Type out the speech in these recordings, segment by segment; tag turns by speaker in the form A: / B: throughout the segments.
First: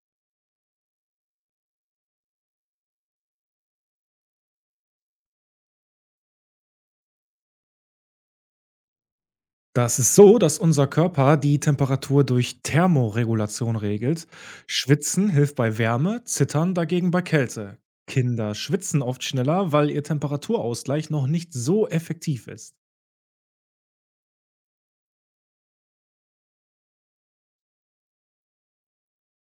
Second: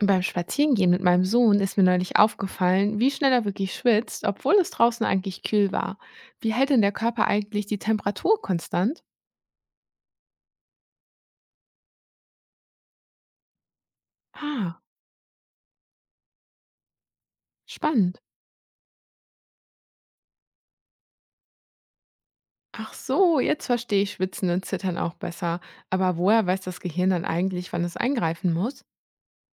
A: Beim Spazierengehen mit meinem Sohn ist mir neulich aufgefallen, wie schnell er wirklich schwitzt, obwohl es draußen eigentlich kühl war. Wie hält denn der Körper eigentlich die Temperatur konstant?
B: Das ist so, dass unser Körper die Temperatur durch Thermoregulation regelt.
A: Ah,
B: Schwitzen hilft bei Wärme, Zittern dagegen bei Kälte.
A: spannend.
B: Kinder schwitzen oft schneller, weil ihr Temperaturausgleich noch nicht so effektiv ist.
A: Ach so, jetzt verstehe ich Schwitzen und Zittern auch besser. Aber woher weiß das Gehirn dann eigentlich, wann es eingreifen muss?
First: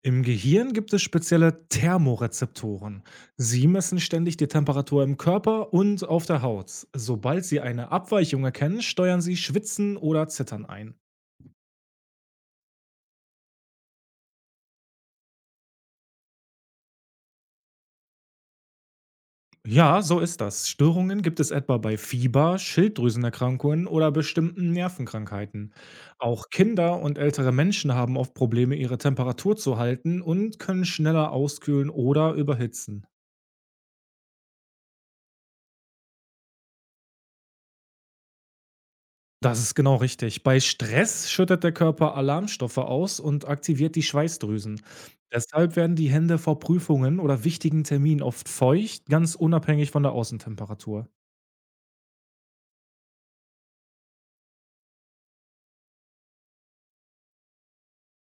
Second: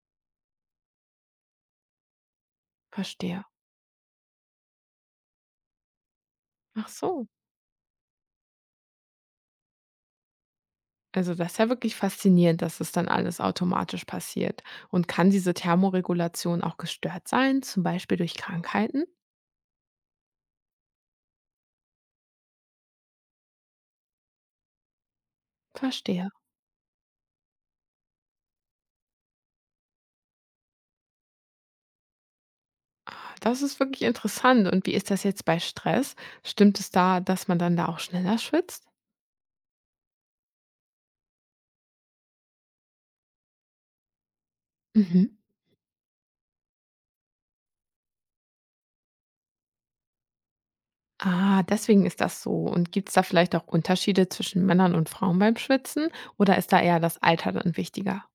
B: Im Gehirn gibt es spezielle Thermorezeptoren.
A: Verstehe.
B: Sie messen ständig die Temperatur im Körper und auf der Haut.
A: Ach so.
B: Sobald sie eine Abweichung erkennen, steuern sie Schwitzen oder Zittern ein.
A: Also das ist ja wirklich faszinierend, dass es dann alles automatisch passiert. Und kann diese Thermoregulation auch gestört sein, zum Beispiel durch Krankheiten?
B: Ja, so ist das. Störungen gibt es etwa bei Fieber, Schilddrüsenerkrankungen oder bestimmten Nervenkrankheiten.
A: Verstehe.
B: Auch Kinder und ältere Menschen haben oft Probleme, ihre Temperatur zu halten, und können schneller auskühlen oder überhitzen.
A: Ah, das ist wirklich interessant. Und wie ist das jetzt bei Stress? Stimmt es da, dass man dann da auch schneller schwitzt?
B: Das ist genau richtig. Bei Stress schüttet der Körper Alarmstoffe aus und aktiviert die Schweißdrüsen.
A: Mhm.
B: Deshalb werden die Hände vor Prüfungen oder wichtigen Terminen oft feucht, ganz unabhängig von der Außentemperatur.
A: Ah, deswegen ist das so. Und gibt es da vielleicht auch Unterschiede zwischen Männern und Frauen beim Schwitzen? Oder ist da eher das Alter dann wichtiger?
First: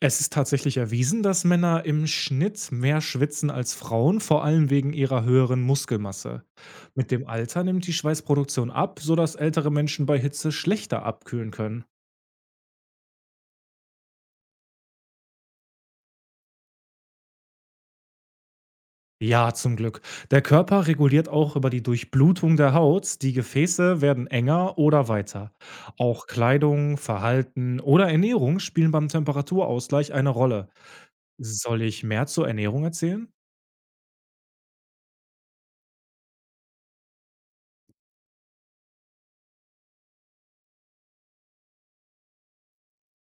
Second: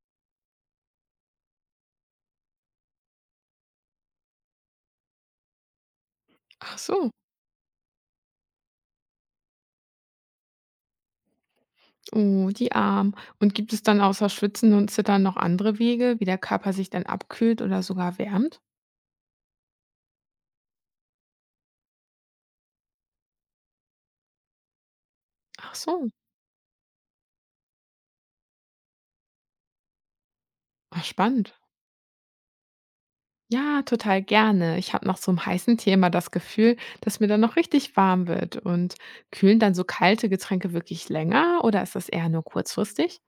B: Es ist tatsächlich erwiesen, dass Männer im Schnitt mehr schwitzen als Frauen, vor allem wegen ihrer höheren Muskelmasse.
A: Ach
B: Mit
A: so.
B: dem Alter nimmt die Schweißproduktion ab, sodass ältere Menschen bei Hitze schlechter abkühlen können.
A: Oh, die Arm. Und gibt es dann außer Schwitzen und Zittern noch andere Wege, wie der Körper sich dann abkühlt oder sogar wärmt?
B: Ja, zum Glück. Der Körper reguliert auch über die Durchblutung der Haut, die Gefäße werden enger oder weiter.
A: Ach so.
B: Auch Kleidung, Verhalten oder Ernährung spielen beim Temperaturausgleich eine Rolle.
A: Ach, spannend.
B: Soll ich mehr zur Ernährung erzählen?
A: Ja, total gerne. Ich habe nach so einem heißen Tee immer das Gefühl, dass mir dann noch richtig warm wird. Und kühlen dann so kalte Getränke wirklich länger oder ist das eher nur kurzfristig?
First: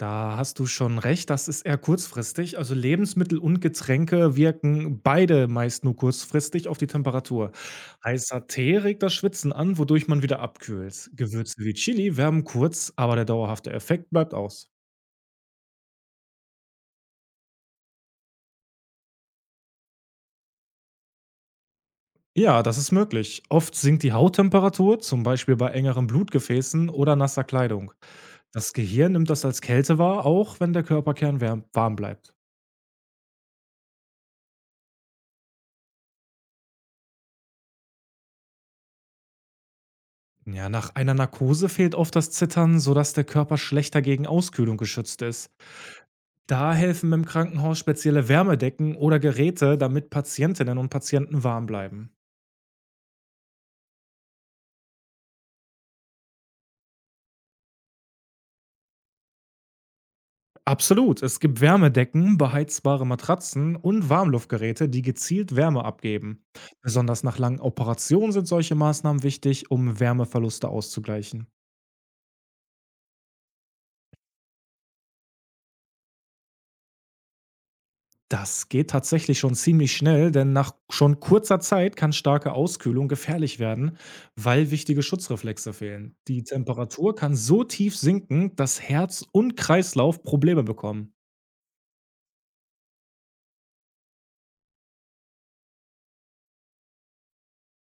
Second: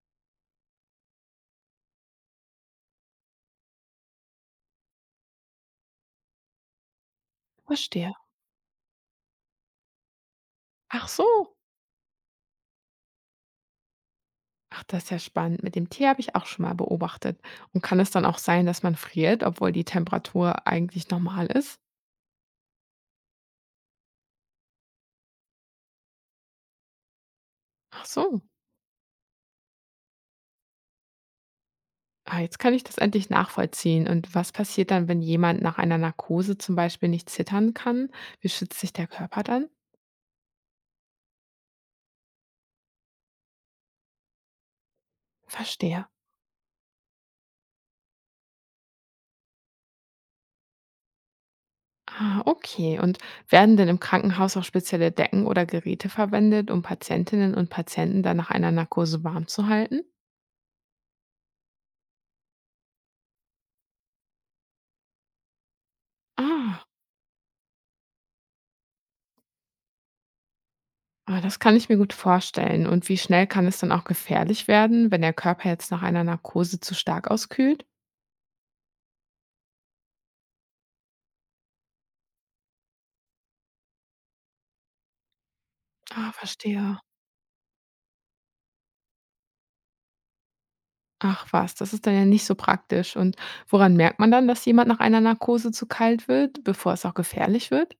B: Da hast du schon recht, das ist eher kurzfristig. Also Lebensmittel und Getränke wirken beide meist nur kurzfristig auf die Temperatur.
A: Verstehe.
B: Heißer Tee regt das Schwitzen an, wodurch man wieder
A: Ach
B: abkühlt. Gewürze
A: so.
B: wie Chili wärmen kurz, aber der dauerhafte Effekt bleibt aus.
A: Ach, das ist ja spannend. Mit dem Tee habe ich auch schon mal beobachtet. Und kann es dann auch sein, dass man friert, obwohl die Temperatur eigentlich normal ist?
B: Ja, das ist möglich. Oft sinkt die Hauttemperatur, zum Beispiel bei engeren Blutgefäßen oder nasser Kleidung.
A: Ach so.
B: Das Gehirn nimmt das als Kälte wahr, auch wenn der Körperkern warm bleibt.
A: Ah, jetzt kann ich das endlich nachvollziehen. Und was passiert dann, wenn jemand nach einer Narkose zum Beispiel nicht zittern kann? Wie schützt sich der Körper dann?
B: Ja, nach einer Narkose fehlt oft das Zittern, sodass der Körper schlechter gegen Auskühlung geschützt ist.
A: Verstehe.
B: Da helfen im Krankenhaus spezielle Wärmedecken oder Geräte, damit Patientinnen und Patienten warm bleiben.
A: Ah, okay. Und werden denn im Krankenhaus auch spezielle Decken oder Geräte verwendet, um Patientinnen und Patienten dann nach einer Narkose warm zu halten?
B: Absolut, es gibt Wärmedecken, beheizbare Matratzen und Warmluftgeräte, die gezielt Wärme abgeben.
A: Ah,
B: Besonders nach langen Operationen sind solche Maßnahmen wichtig, um Wärmeverluste
A: ah,
B: auszugleichen.
A: das kann ich mir gut vorstellen. Und wie schnell kann es dann auch gefährlich werden, wenn der Körper jetzt nach einer Narkose zu stark auskühlt?
B: Das geht tatsächlich schon ziemlich schnell, denn nach schon kurzer Zeit kann starke Auskühlung gefährlich werden, weil wichtige Schutzreflexe fehlen.
A: Ah,
B: Die
A: verstehe.
B: Temperatur kann so tief sinken, dass Herz und Kreislauf Probleme bekommen.
A: Ach was, das ist dann ja nicht so praktisch. Und woran merkt man dann, dass jemand nach einer Narkose zu kalt wird, bevor es auch gefährlich wird?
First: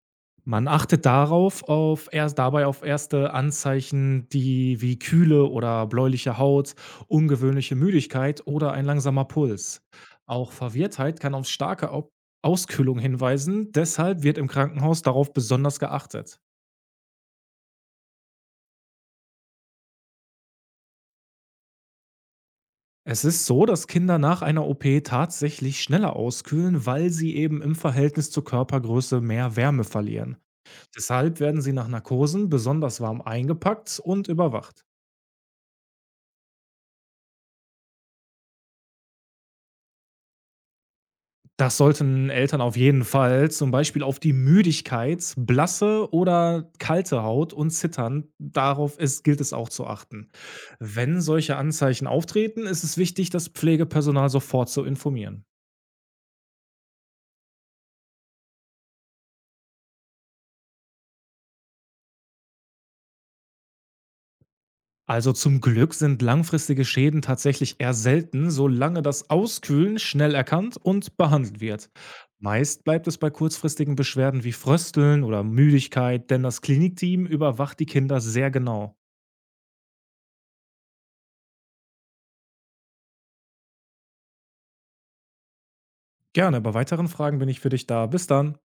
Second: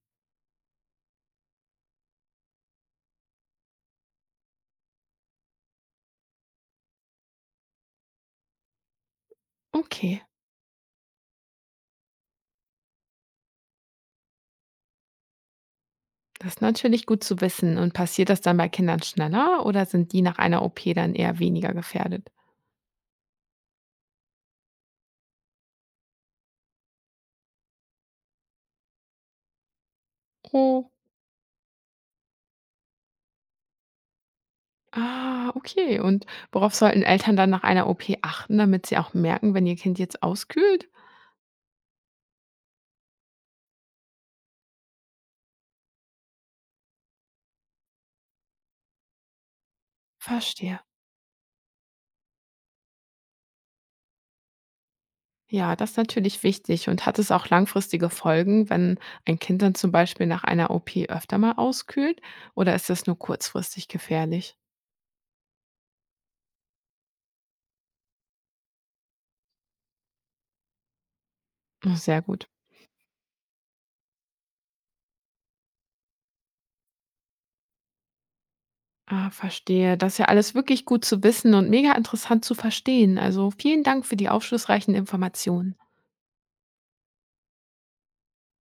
B: Man achtet darauf auf erst dabei auf erste Anzeichen, die wie kühle oder bläuliche Haut, ungewöhnliche Müdigkeit oder ein langsamer Puls.
A: Okay.
B: Auch Verwirrtheit kann auf starke Au Auskühlung hinweisen, deshalb wird im Krankenhaus darauf besonders geachtet.
A: Das ist natürlich gut zu wissen. Und passiert das dann bei Kindern schneller oder sind die nach einer OP dann eher weniger gefährdet?
B: Es ist so, dass Kinder nach einer OP tatsächlich schneller auskühlen, weil sie eben im Verhältnis zur Körpergröße mehr Wärme verlieren.
A: Oh,
B: Deshalb werden sie nach Narkosen besonders warm eingepackt und überwacht.
A: ah, okay. Und worauf sollten Eltern dann nach einer OP achten, damit sie auch merken, wenn ihr Kind jetzt auskühlt?
B: Das sollten Eltern auf jeden Fall, zum Beispiel auf die Müdigkeit, blasse oder kalte Haut und Zittern, darauf ist, gilt es auch zu achten.
A: Verstehe.
B: Wenn solche Anzeichen auftreten, ist es wichtig, das Pflegepersonal sofort zu informieren.
A: Ja, das ist natürlich wichtig, und hat es auch langfristige Folgen, wenn ein Kind dann zum Beispiel nach einer OP öfter mal auskühlt oder ist das nur kurzfristig gefährlich?
B: Also zum Glück sind langfristige Schäden tatsächlich eher selten, solange das Auskühlen schnell erkannt und behandelt wird.
A: Oh, sehr gut.
B: Meist bleibt es bei kurzfristigen Beschwerden wie Frösteln oder Müdigkeit, denn das Klinikteam überwacht die Kinder sehr genau.
A: Ah, verstehe. Das ist ja alles wirklich gut zu wissen und mega interessant zu verstehen. Also vielen Dank für die aufschlussreichen Informationen.
B: Gerne, bei weiteren Fragen bin ich für dich da. Bis dann.